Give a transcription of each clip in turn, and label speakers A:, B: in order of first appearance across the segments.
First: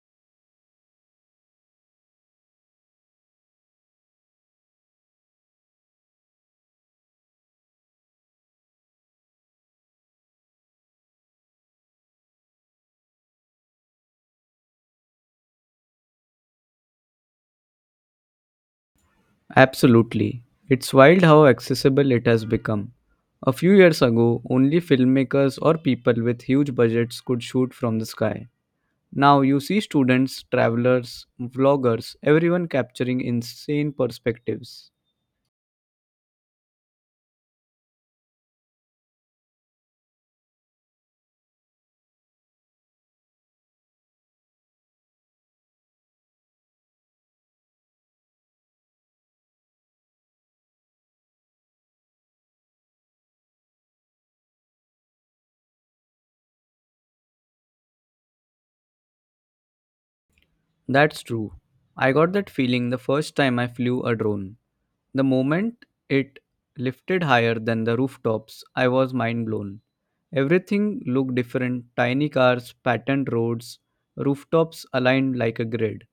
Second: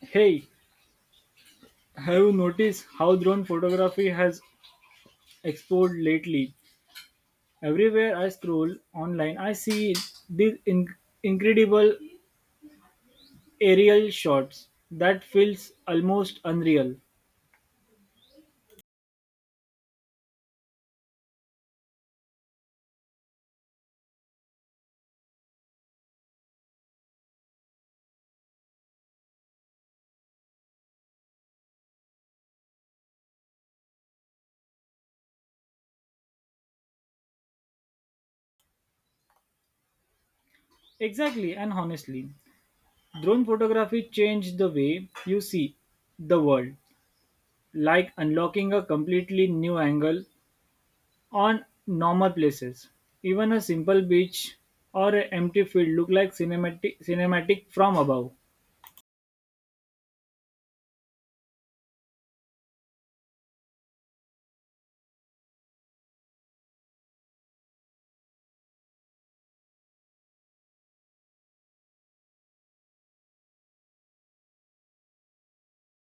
A: Hey, have you noticed how drone photography has exploded lately? Everywhere I scroll online, I see these incredible aerial shots that feels almost unreal.
B: Absolutely. It's wild how accessible it has become. A few years ago, only filmmakers or people with huge budgets could shoot from the sky. Now you see students, travelers, vloggers, everyone capturing insane perspectives.
A: Exactly, and honestly, drone photography changed the way you see the world, like unlocking a completely new angle on normal places. Even a simple beach or an empty field look like cinematic from above.
B: That's true. I got that feeling the first time I flew a drone. The moment it lifted higher than the rooftops, I was mind blown. Everything looked different tiny cars, patterned roads, rooftops aligned like a grid.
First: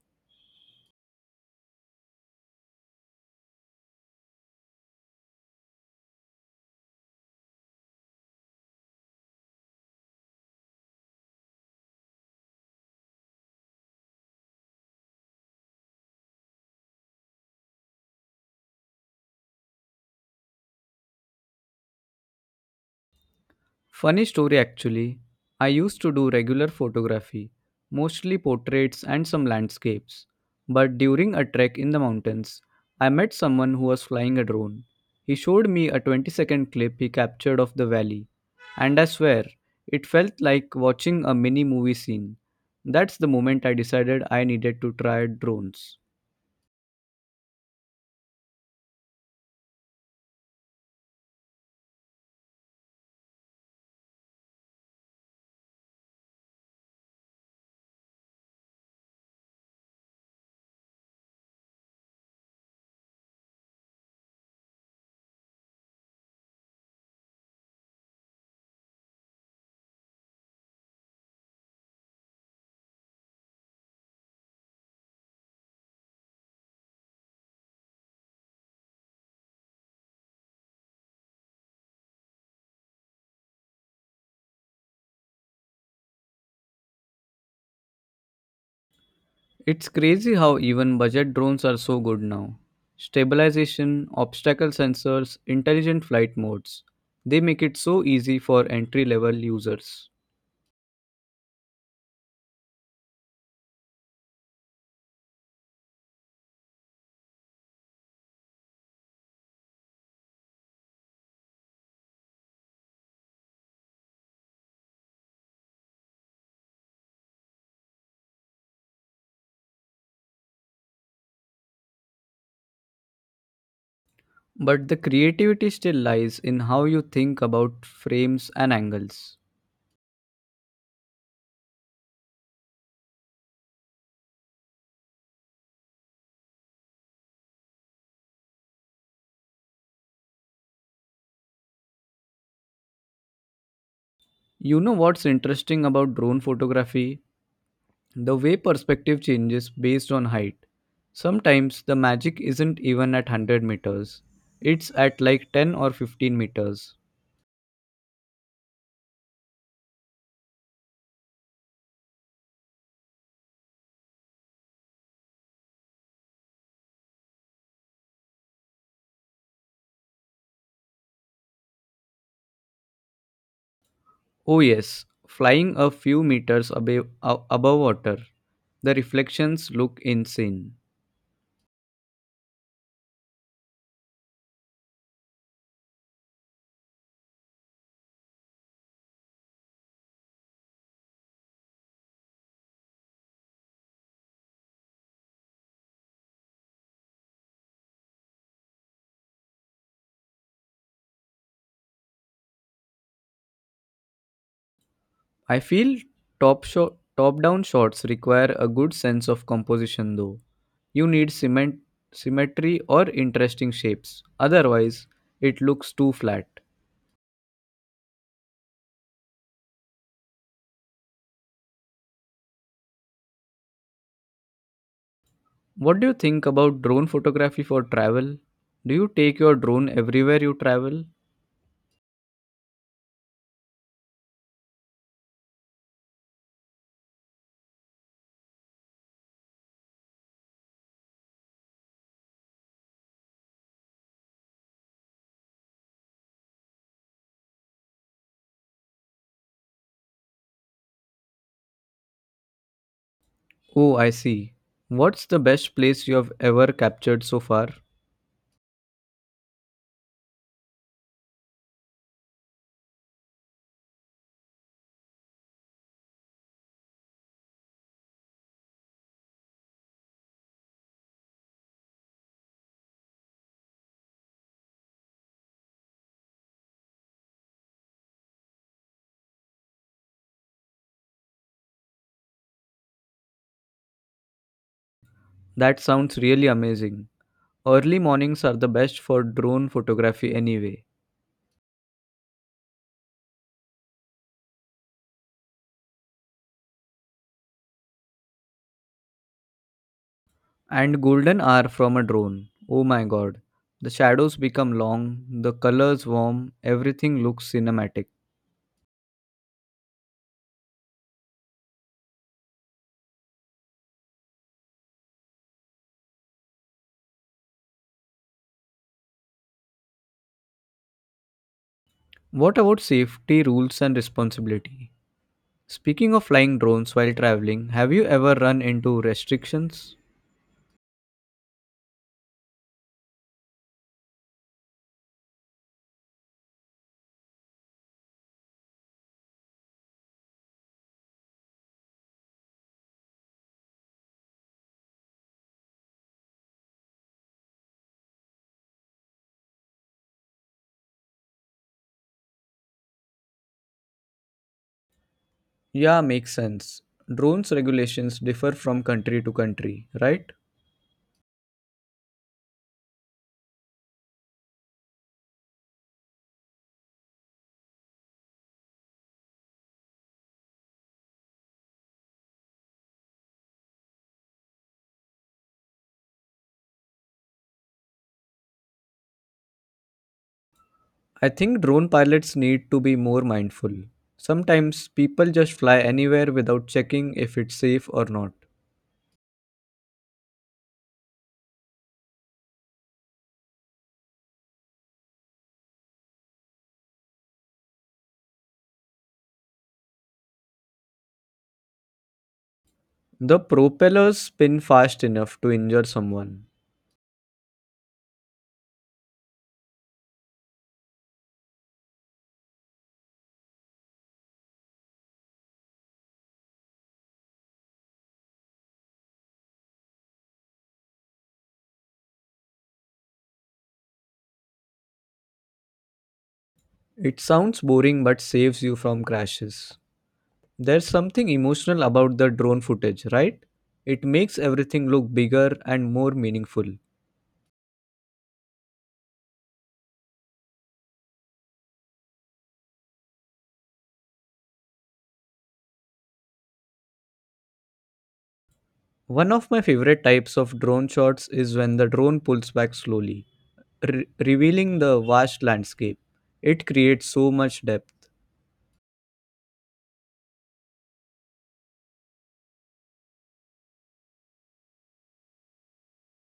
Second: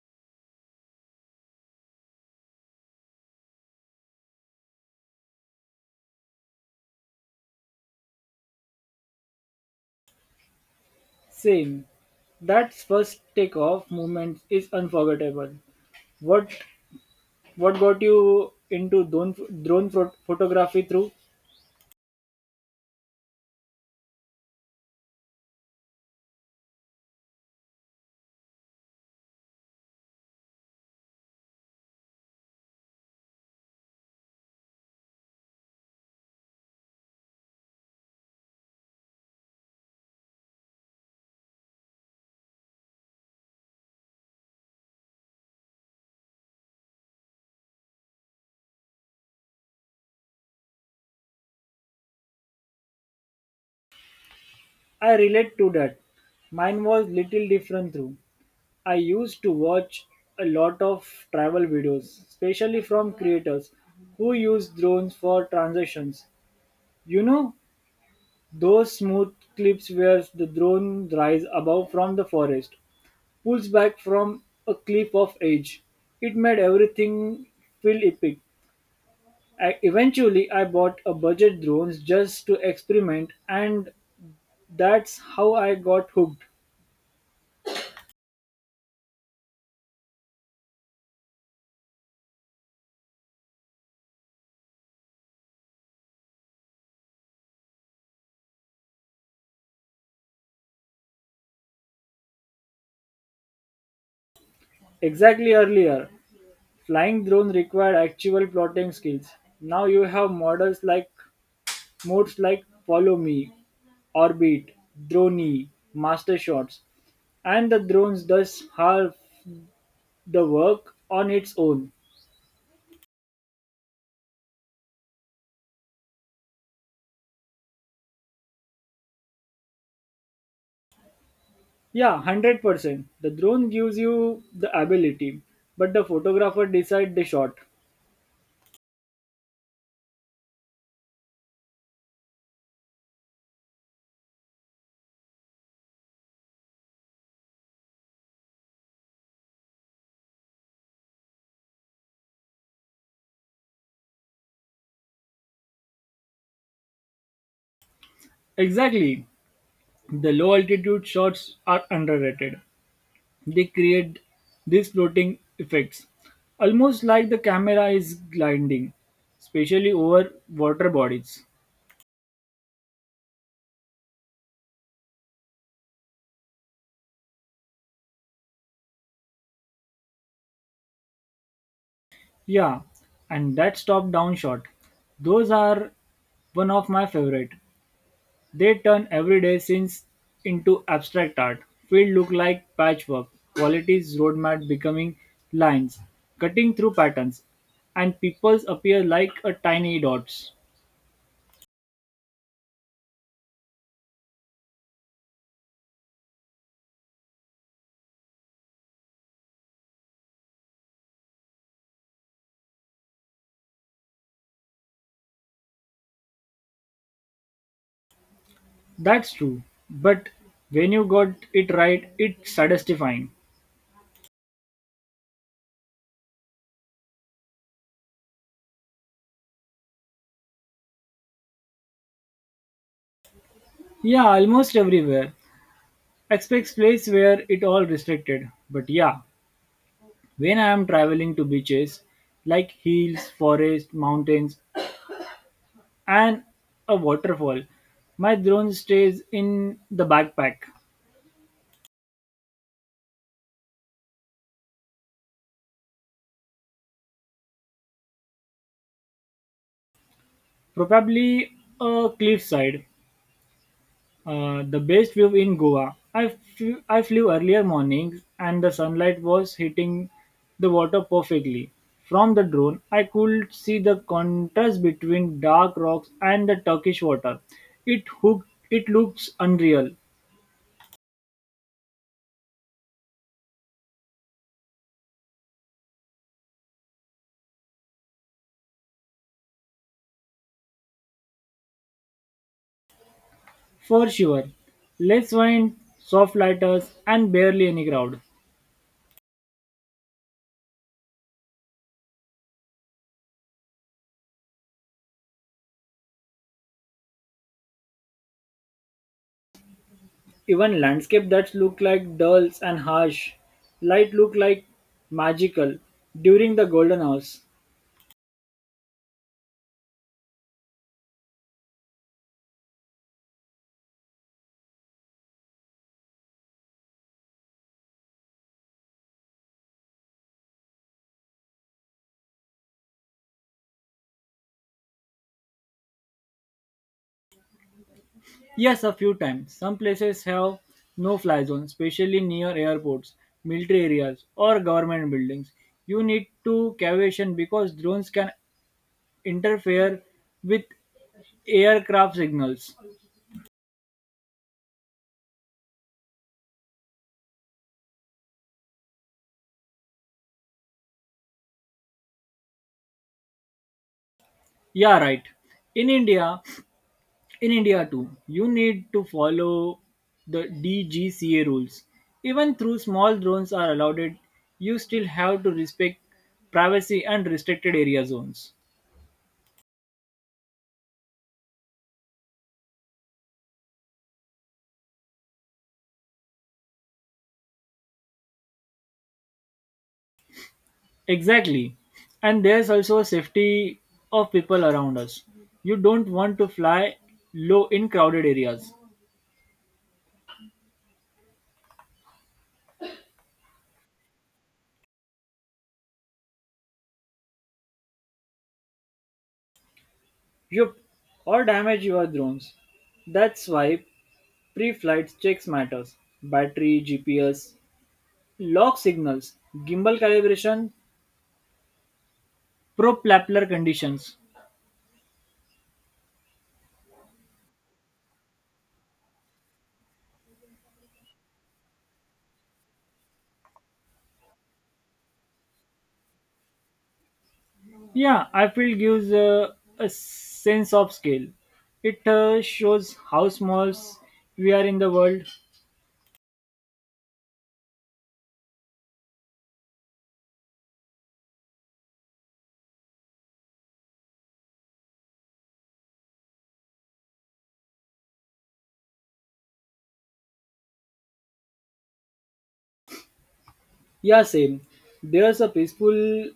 A: Same. That first takeoff moment is unforgettable. What what got you into drone photography through?
B: Funny story actually. I used to do regular photography, mostly portraits and some landscapes. But during a trek in the mountains, I met someone who was flying a drone. He showed me a 20-second clip he captured of the valley, and I swear, it felt like watching a mini movie scene. That's the moment I decided I needed to try drones.
A: I relate to that. Mine was little different through. I used to watch a lot of travel videos, especially from creators who use drones for transitions. You know, those smooth clips where the drone rise above from the forest, pulls back from a cliff of age. It made everything feel epic. Eventually, I bought a budget drones just to experiment, and that's how I got hooked.
B: It's crazy how even budget drones are so good now. Stabilization, obstacle sensors, intelligent flight modes. They make it so easy for entry level users.
A: Exactly earlier, flying drone required actual plotting skills. Now you have models like modes like Follow Me, Orbit, Drone, Master Shots, and the drones does half the work on its own.
B: But the creativity still lies in how you think about frames and angles.
A: Yeah, 100%. The drone gives you the ability, but the photographer decides the shot.
B: You know what's interesting about drone photography? The way perspective changes based on height. Sometimes the magic isn't even at 100 meters, it's at like 10 or 15 meters.
A: Exactly. The low altitude shots are underrated. They create these floating effects, almost like the camera is gliding, especially over water bodies.
B: Oh, yes, flying a few meters above water, the reflections look insane.
A: Yeah, and that stop down shot. Those are one of my favorite. They turn everyday scenes into abstract art. Fields look like patchwork, qualities roadmap becoming lines, cutting through patterns, and peoples appear like a tiny dots.
B: I feel top down shots require a good sense of composition though. You need cement, symmetry or interesting shapes, otherwise, it looks too flat.
A: That's true, but when you got it right, it's satisfying.
B: What do you think about drone photography for travel? Do you take your drone everywhere you travel?
A: Yeah, almost everywhere. Expects place where it all restricted. But yeah, when I am traveling to beaches, like hills, forest, mountains, and a waterfall. My drone stays in the backpack,
B: Oh, I see. What's the best place you have ever captured so far?
A: probably a cliffside, the best view in Goa. I flew earlier mornings and the sunlight was hitting the water perfectly. From the drone, I could see the contrast between dark rocks and the Turkish water. It hooked, it looks unreal,
B: That sounds really amazing. Early mornings are the best for drone photography anyway.
A: for sure. Less wind, soft lighters, and barely any crowd.
B: And golden hour from a drone. Oh my god. The shadows become long, the colors warm, everything looks cinematic.
A: Even landscape that look like dull and harsh light look like magical during the golden hours.
B: What about safety rules and responsibility? Speaking of flying drones while traveling, have you ever run into restrictions?
A: Yes, a few times. Some places have no fly zones, especially near airports, military areas, or government buildings. You need to caution because drones can interfere with aircraft signals.
B: Yeah, makes sense. Drones regulations differ from country to country, right?
A: Yeah, right. In India, In India too, you need to follow the DGCA rules. Even though small drones are allowed, you still have to respect privacy and restricted area zones.
B: I think drone pilots need to be more mindful. Sometimes people just fly anywhere without checking if it's safe or not.
A: Exactly. And there's also safety of people around us. You don't want to fly low in crowded areas.
B: The propellers spin fast enough to injure someone.
A: Yup, or damage your drones. That's why pre-flight checks matters. Battery, GPS, lock signals, gimbal calibration, pro conditions.
B: It sounds boring but saves you from crashes. There's something emotional about the drone footage, right? It makes everything look bigger and more meaningful.
A: Yeah, I feel gives a sense of scale. It shows how small we are in the world.
B: One of my favorite types of drone shots is when the drone pulls back slowly, revealing the vast landscape. It creates so much depth.
A: Yeah, same. There's a peaceful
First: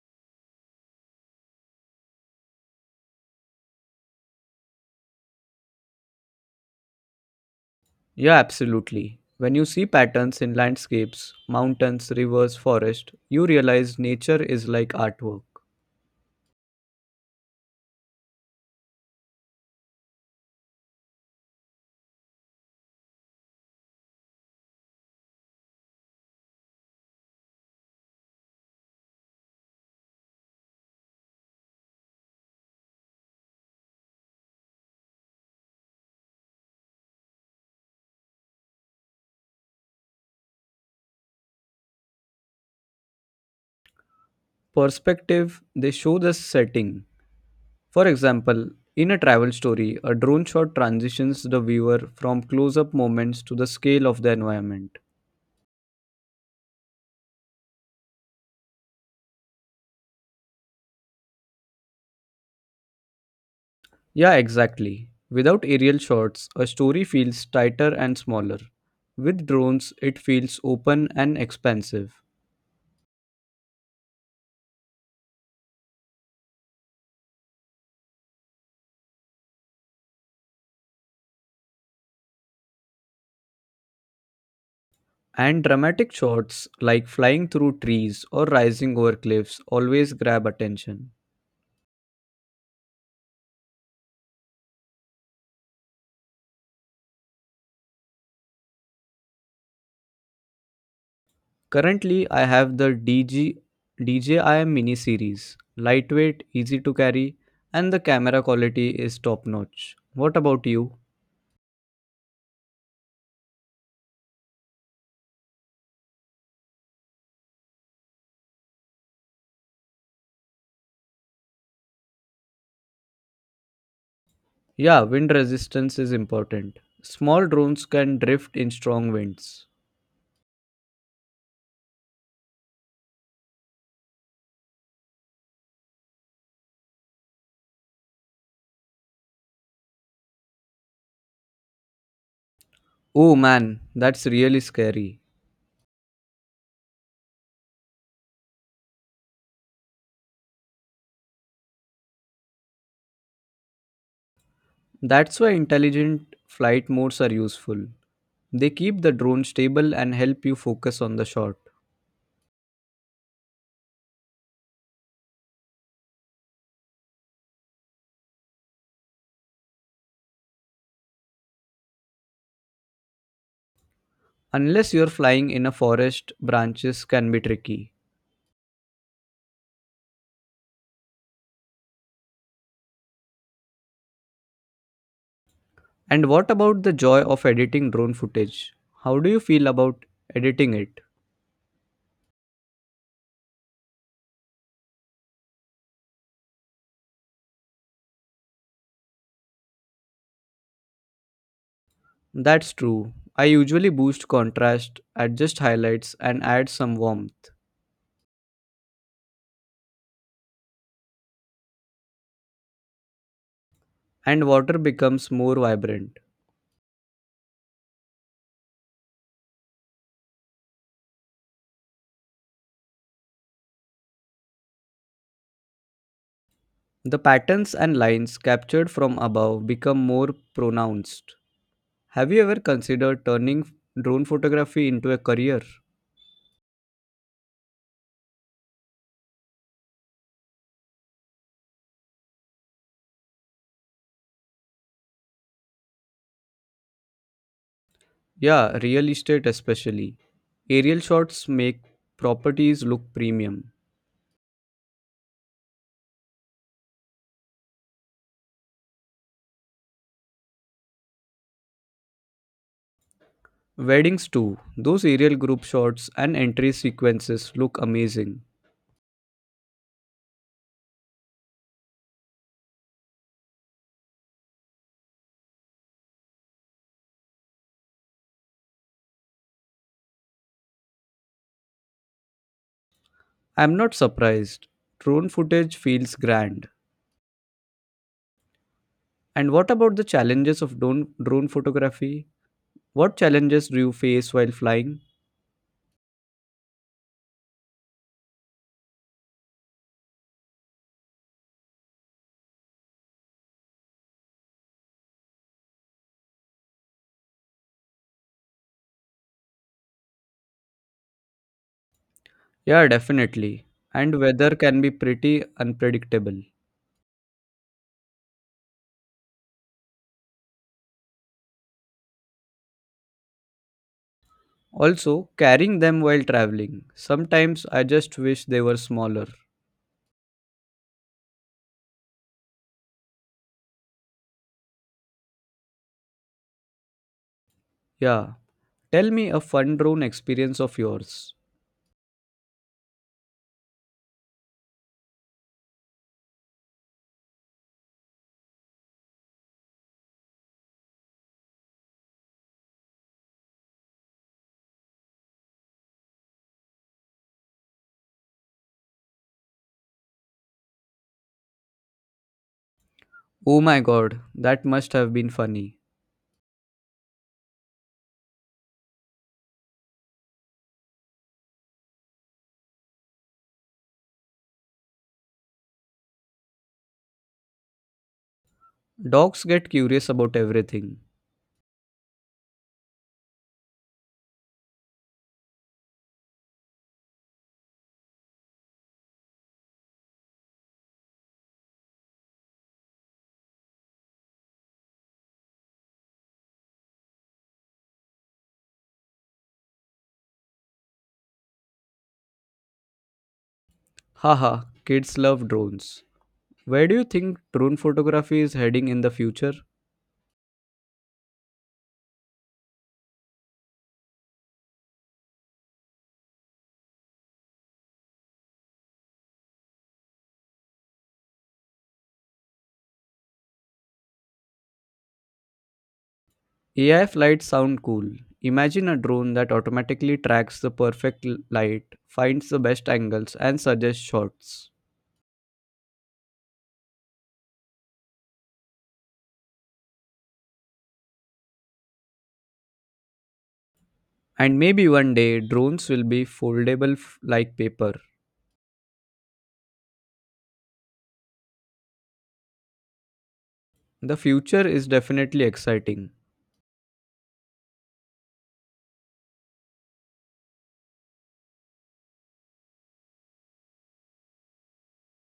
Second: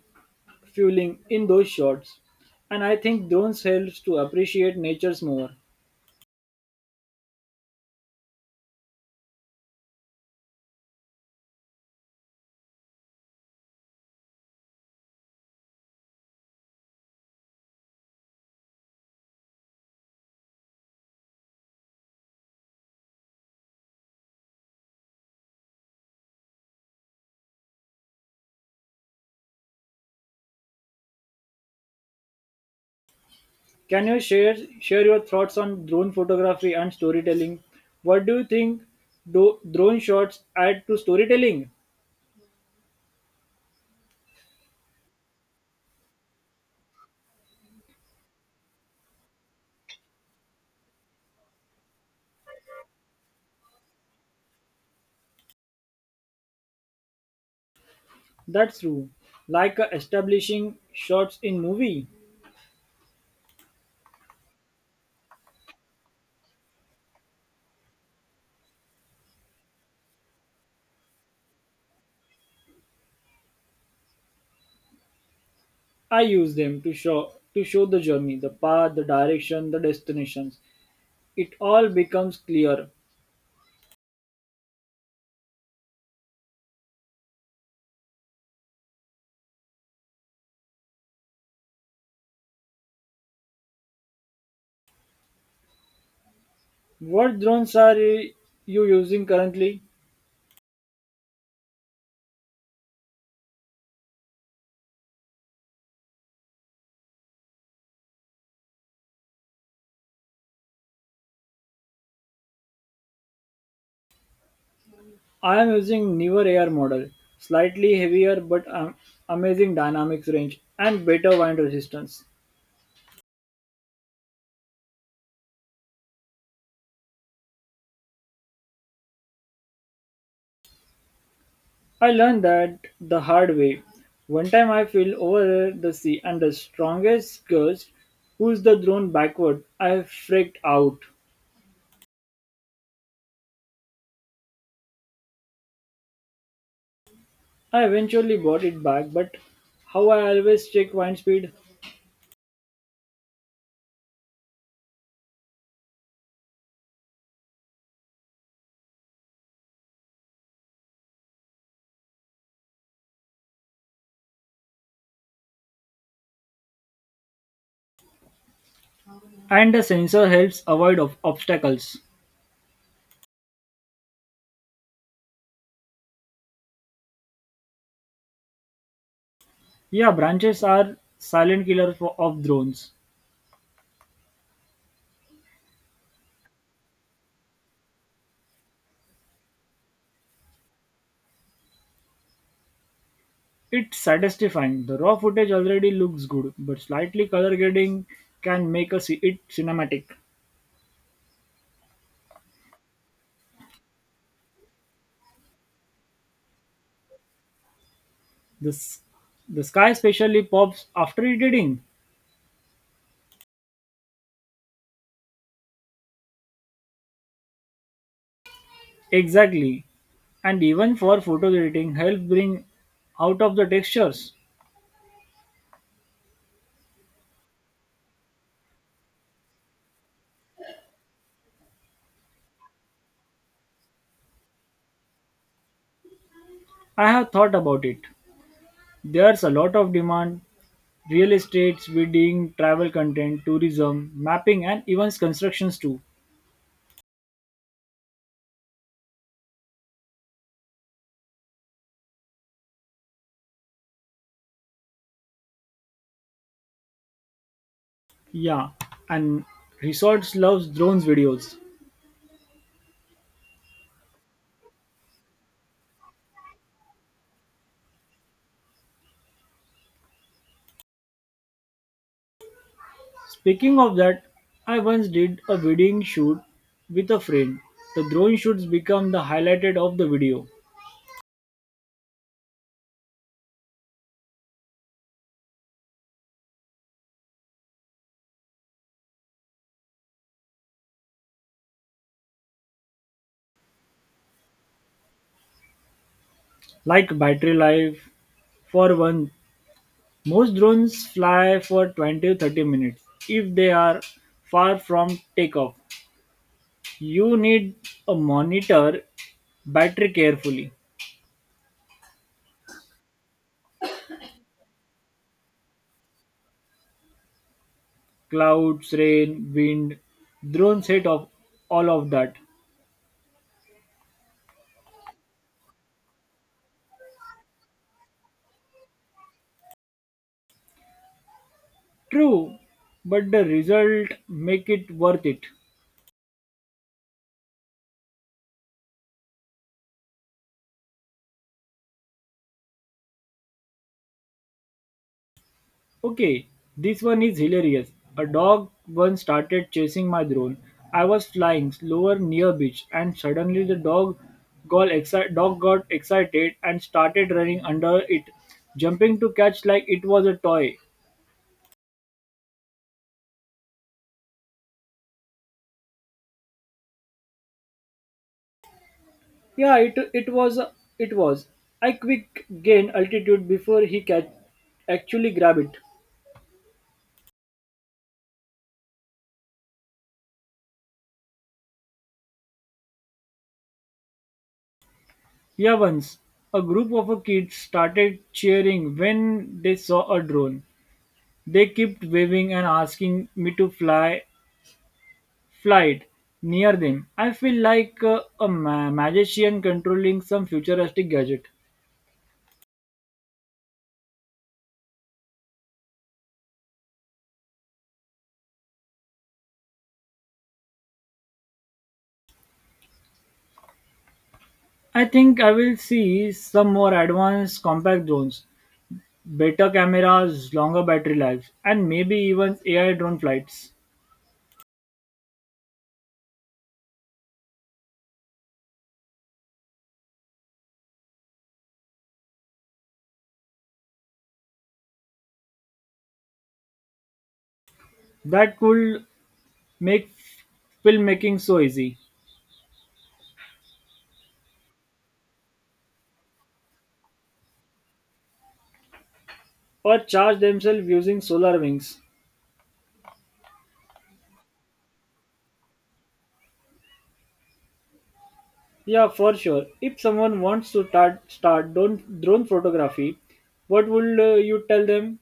A: feeling in those shots, and I think drones helps to appreciate nature's more.
B: Yeah, absolutely. When you see patterns in landscapes, mountains, rivers, forest, you realize nature is like artwork.
A: Can you share your thoughts on drone photography and storytelling? What do you think do drone shots add to storytelling?
B: Perspective, they show the setting. For example, in a travel story, a drone shot transitions the viewer from close up moments to the scale of the environment.
A: That's true. Like establishing shots in movie.
B: Yeah, exactly. Without aerial shots, a story feels tighter and smaller. With drones, it feels open and expansive.
A: I use them to show the journey, the path, the direction, the destinations. It all becomes clear.
B: And dramatic shots like flying through trees or rising over cliffs always grab attention.
A: What drones are you using currently?
B: Currently, I have the DJI mini series, lightweight, easy to carry, and the camera quality is top notch. What about you?
A: I am using newer air model, slightly heavier but amazing dynamics range and better wind resistance.
B: Yeah, wind resistance is important. Small drones can drift in strong winds.
A: I learned that the hard way. One time I fell over the sea and the strongest gust pushed the drone backward. I freaked out.
B: Oh man, that's really scary.
A: I eventually bought it back, but how I always check wind speed
B: That's why intelligent flight modes are useful. They keep the drone stable and help you focus on the shot.
A: and the sensor helps avoid of obstacles.
B: Unless you're flying in a forest, branches can be tricky.
A: Yeah, branches are silent killers for, of drones.
B: And what about the joy of editing drone footage? How do you feel about editing it?
A: It's satisfying. The raw footage already looks good, but slightly color grading can make it cinematic.
B: That's true. I usually boost contrast, adjust highlights, and add some warmth,
A: This the sky especially pops after editing.
B: and water becomes more vibrant.
A: Exactly. And even for photo editing help bring out of the textures.
B: The patterns and lines captured from above become more pronounced. Have you ever considered turning drone photography into a career?
A: I have thought about it. There's a lot of demand real estate, wedding, travel content, tourism, mapping, and even constructions too.
B: Yeah, real estate especially. Aerial shots make properties look premium.
A: Yeah, and resorts loves drones videos.
B: Weddings too. Those aerial group shots and entry sequences look amazing.
A: Speaking of that, I once did a wedding shoot with a friend. The drone shoots become the highlighted of the video,
B: I'm not surprised. Drone footage feels grand. And what about the challenges of drone photography? What challenges do you face while flying?
A: like battery life. For one, most drones fly for 20 to 30 minutes if they are far from takeoff. You need a monitor battery carefully.
B: Yeah, definitely. And weather can be pretty unpredictable.
A: Clouds, rain, wind, drones hate of all of that.
B: Also, carrying them while traveling. Sometimes I just wish they were smaller.
A: True, but the result make it worth it.
B: Yeah, tell me a fun drone experience of yours.
A: Okay, this one is hilarious. A dog once started chasing my drone. I was flying slower near beach and suddenly the dog got excited and started running under it, jumping to catch like it was a toy.
B: Oh my god, that must have been funny.
A: Yeah, it was. I quick gained altitude before he catch actually grab it.
B: Dogs get curious about everything.
A: Yeah, once a group of kids started cheering when they saw a drone. They kept waving and asking me to fly it near them. I feel like a magician controlling some futuristic gadget.
B: Haha, kids love drones. Where do you think drone photography is heading in the future?
A: I think I will see some more advanced compact drones, better cameras, longer battery lives, and maybe even AI drone flights.
B: AI flights sound cool. Imagine a drone that automatically tracks the perfect light, finds the best angles, and suggests shots.
A: That could make filmmaking so easy,
B: And maybe one day drones will be foldable like paper.
A: or charge themselves using solar wings.
B: The future is definitely exciting.
A: Yeah, for sure. If someone wants to start drone photography, what would you tell them?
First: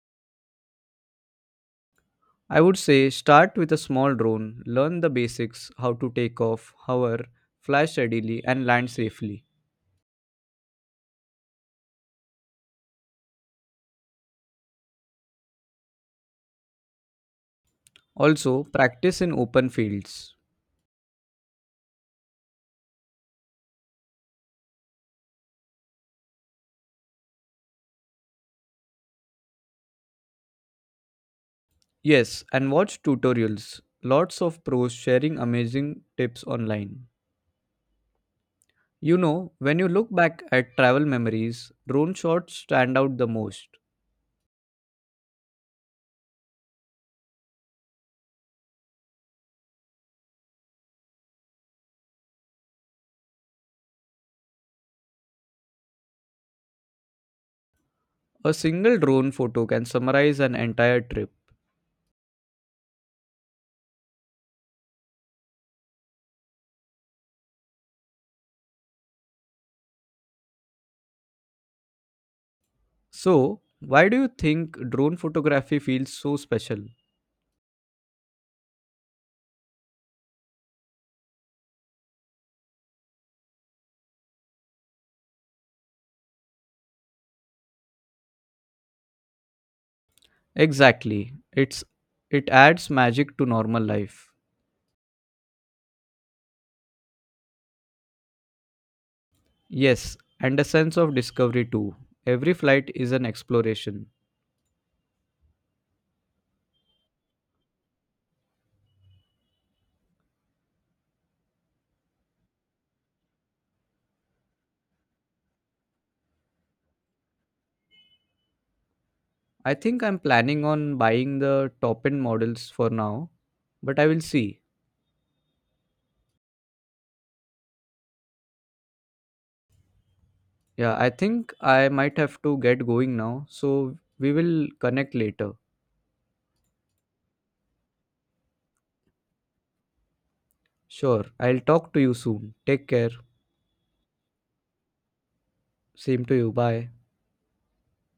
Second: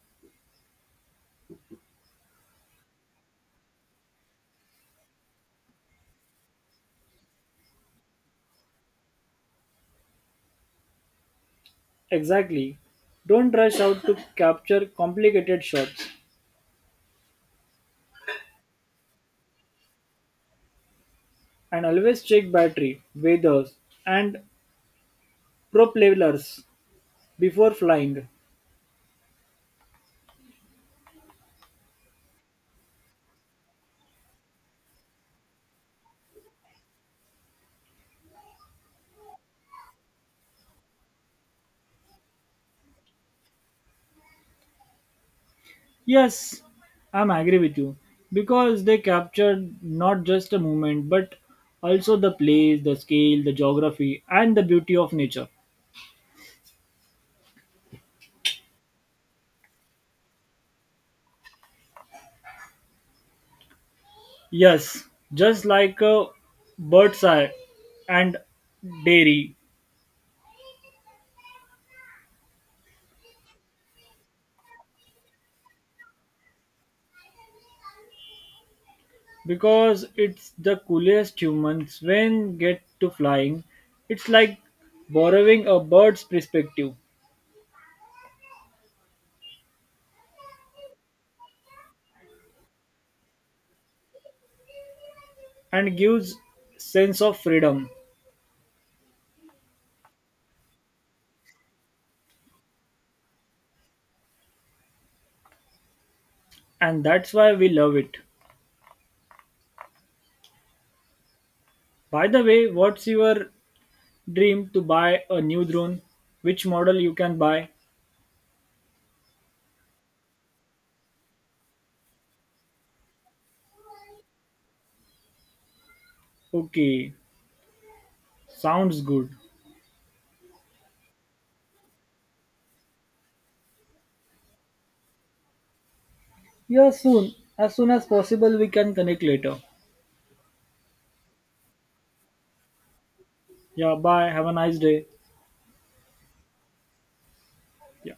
B: I would say start with a small drone, learn the basics, how to take off, hover, fly steadily, and land safely.
A: Exactly. Don't rush out to capture complicated shots
B: Also, practice in open fields.
A: and always check battery, weathers and propellers before flying.
B: Yes, and watch tutorials. Lots of pros sharing amazing tips online. You know, when you look back at travel memories, drone shots stand out the most.
A: Yes, I'm agree with you because they captured not just a moment but also the place, the scale, the geography and the beauty of nature.
B: A single drone photo can summarize an entire trip.
A: Yes, just like a bird's eye and dairy,
B: So, why do you think drone photography feels so special?
A: because it's the coolest humans when get to flying. It's like borrowing a bird's perspective
B: Exactly. It adds magic to normal life.
A: and gives sense of freedom,
B: Yes, and a sense of discovery too. Every flight is an exploration.
A: and that's why we love it. By the way, what's your dream to buy a new drone? Which model you can buy?
B: I think I'm planning on buying the top-end models for now, but I will see.
A: Okay, sounds good.
B: Yeah, I think I might have to get going now, so we will connect later.
A: Yeah, soon. As soon as possible, we can connect later.
B: Sure. I'll talk to you soon. Take care.
A: Yeah, bye. Have a nice day.
B: Same to you. Bye.
A: Yeah.